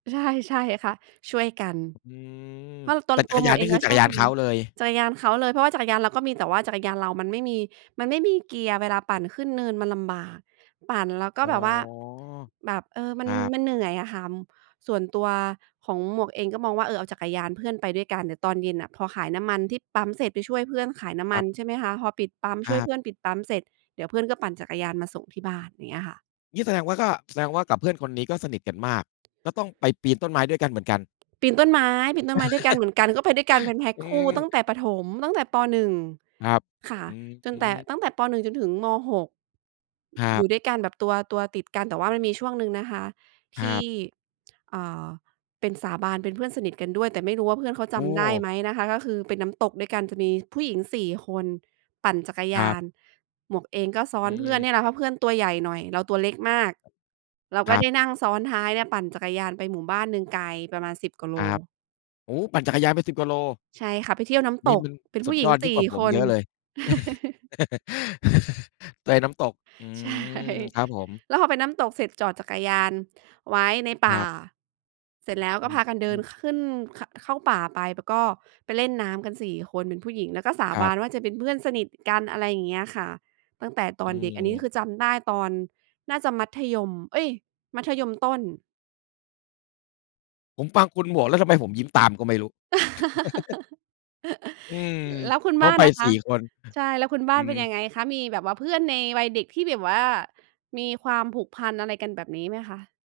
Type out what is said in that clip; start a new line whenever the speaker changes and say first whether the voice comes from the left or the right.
right: ใช่ ๆ ค่ะ ช่วยกัน
left: อืม
right: เพราะต
left: แ
right: อ
left: ต่
right: น
left: จั
right: ตั
left: ก
right: ว
left: ร
right: ห
left: ย
right: ม
left: า
right: ว
left: น
right: ก
left: น
right: เ
left: ี
right: อ
left: ่
right: ง
left: คื
right: ก
left: อ
right: ็
left: จั
right: ช
left: กร
right: อบ
left: ยา
right: ท
left: นเขาเลย
right: ำ จักรยานเขาเลย เพราะว่าจักรยานเราก็มี แต่ว่าจักรยานเรามันไม่มี มันไม่มีเกียร์ เวลาปั่นขึ้นเนินมันลำบาก ปั่นแล้วก็
left: อ๋
right: แบ
left: อ
right: บว่า แบบ เออ ม
left: ค
right: ัน
left: รับ
right: มันเหนื่อยอะค่ะ ส่วนตัวของหมวกเองก็มองว่า เออ เอาจักรยานเพื่อนไปด้วยกัน เดี๋ยวตอนเย็นน่ะ พอขายน้ำมันที่ปั๊มเสร็จ ไปช่วยเพื่อนขายน้ำ
left: ค
right: ม
left: ร
right: ั
left: ั
right: น
left: บ
right: ใช่ไหมคะ พอปิดปั๊ม ช
left: ค
right: ่
left: ร
right: วย
left: ั
right: เพ
left: บ
right: ื่อนปิดปั๊มเสร็จ เดี๋ยวเพื่อนก็ปั่นจักรยานมาส่งที่บ้าน อย่างเงี้ยค่ะ
left: งี้แสดงว่าก็ แสดงว่ากับเพื่อนคนนี้ก็สนิทกันมาก ก็ต้องไปปีนต้นไม้ด้วยกันเหมือนกัน
right: ปีนต้นไม้ ปีนต้นไม้ด้วยกัน เหมือนกัน ก็ไปด้วยกันเป็นแพ็ก
left: อื
right: คู่ตั้ง
left: ม
right: แต่ประถม ตั้งแต่ ป. 1
left: ครับ
right: ค่ะ
left: อืม
right: จ
left: อ
right: น
left: ื
right: แต่ ต
left: ม
right: ั้งแต่ ป. 1 จนถึง ม. 6
left: ครั
right: อย
left: บ
right: ู่ด้วยกันแบบตัว ตัวติดกัน แต่ว่ามันมีช่วงหนึ่งนะคะท
left: คร
right: ี
left: ั
right: ่
left: บ
right: อ่า เป็นสาบาน เป็นเพื่อนสนิทกันด้วย แต่ไม่รู้ว่าเพื่อนเขาจ
left: โอ
right: ำได้
left: ้!
right: ไหมนะคะ ก็คือเป็นน้ำตกด้วยกัน จะมีผู้หญิง 4 คน ปั่นจักรย
left: คร
right: า
left: ับ
right: น หมวกเองก็ซ้
left: อ
right: อ
left: ื
right: นเพื่อน
left: ม
right: เนี่ยแหละ เพราะเพื่อนตัวใหญ่หน่อย เราตัวเล็กมาก เรา
left: ค
right: ก็
left: รั
right: ได
left: บ
right: ้นั่งซ้อนท้ายเนี่ย ปั่นจักรยานไปหมู่บ้านหนึ่งไกลประมาณ 10 กว่าโ
left: ค
right: ล
left: รับ โอ้โฮ! ปั่นจักรยานไป 10 กว่าโล
right: ใช่ค่ะ ไปเที่ยวน้ำต
left: นี่
right: ก
left: มัน
right: เป็น
left: ส
right: ผ
left: ุ
right: ู้
left: ด
right: หญิ
left: ย
right: ง
left: อดย
right: ส
left: ิ่
right: ี่
left: งกว่าผ
right: ค
left: มเ
right: น
left: ยอะเลย เตยน้ำตก อื
right: ใช่
left: ม ครับผม
right: แล้วพอไปน้ำตกเสร็จ จอดจักรยานไว้ในป
left: ค
right: ่
left: ร
right: า
left: ับ
right: เสร็จแล้ว
left: อ
right: ก
left: ื
right: ็
left: ม
right: พากันเ
left: อ
right: ด
left: ื
right: ิน
left: ม
right: ขึ้น ข เข้าป่าไป แล้วก็ไปเล่นน้ำกัน 4 คนเป็นผู้หญิง แล้วก็สา
left: คร
right: บ
left: ั
right: า
left: บ
right: นว่าจะเป็นเพื่อนสนิทกัน อะไรอย่างเงี้ยค่ะ ตั้งแต่ต
left: อ
right: อ
left: ื
right: นเด็ก อันนี้คือ
left: ม
right: จำได้ตอนน่าจะมัธยม เอ๊ย! มัธยมต้น
left: ผมฟังคุณหมวกแล้วทำไมผมยิ้มตามก็ไม่รู้ อืม
right: แล้วคุณ
left: เข
right: บ
left: ้
right: ้
left: า
right: าน
left: ไป
right: ล่ะค
left: สี
right: ะ
left: ่ คน
right: ใช่ แล้วคุณบ้
left: อ
right: า
left: ื
right: นเป็
left: ม
right: นยังไงคะ? มีแบบว่าเพื่อนในวัยเด็กที่แบบว่ามีความผูกพันอะไรกันแบบนี้ไหมคะ?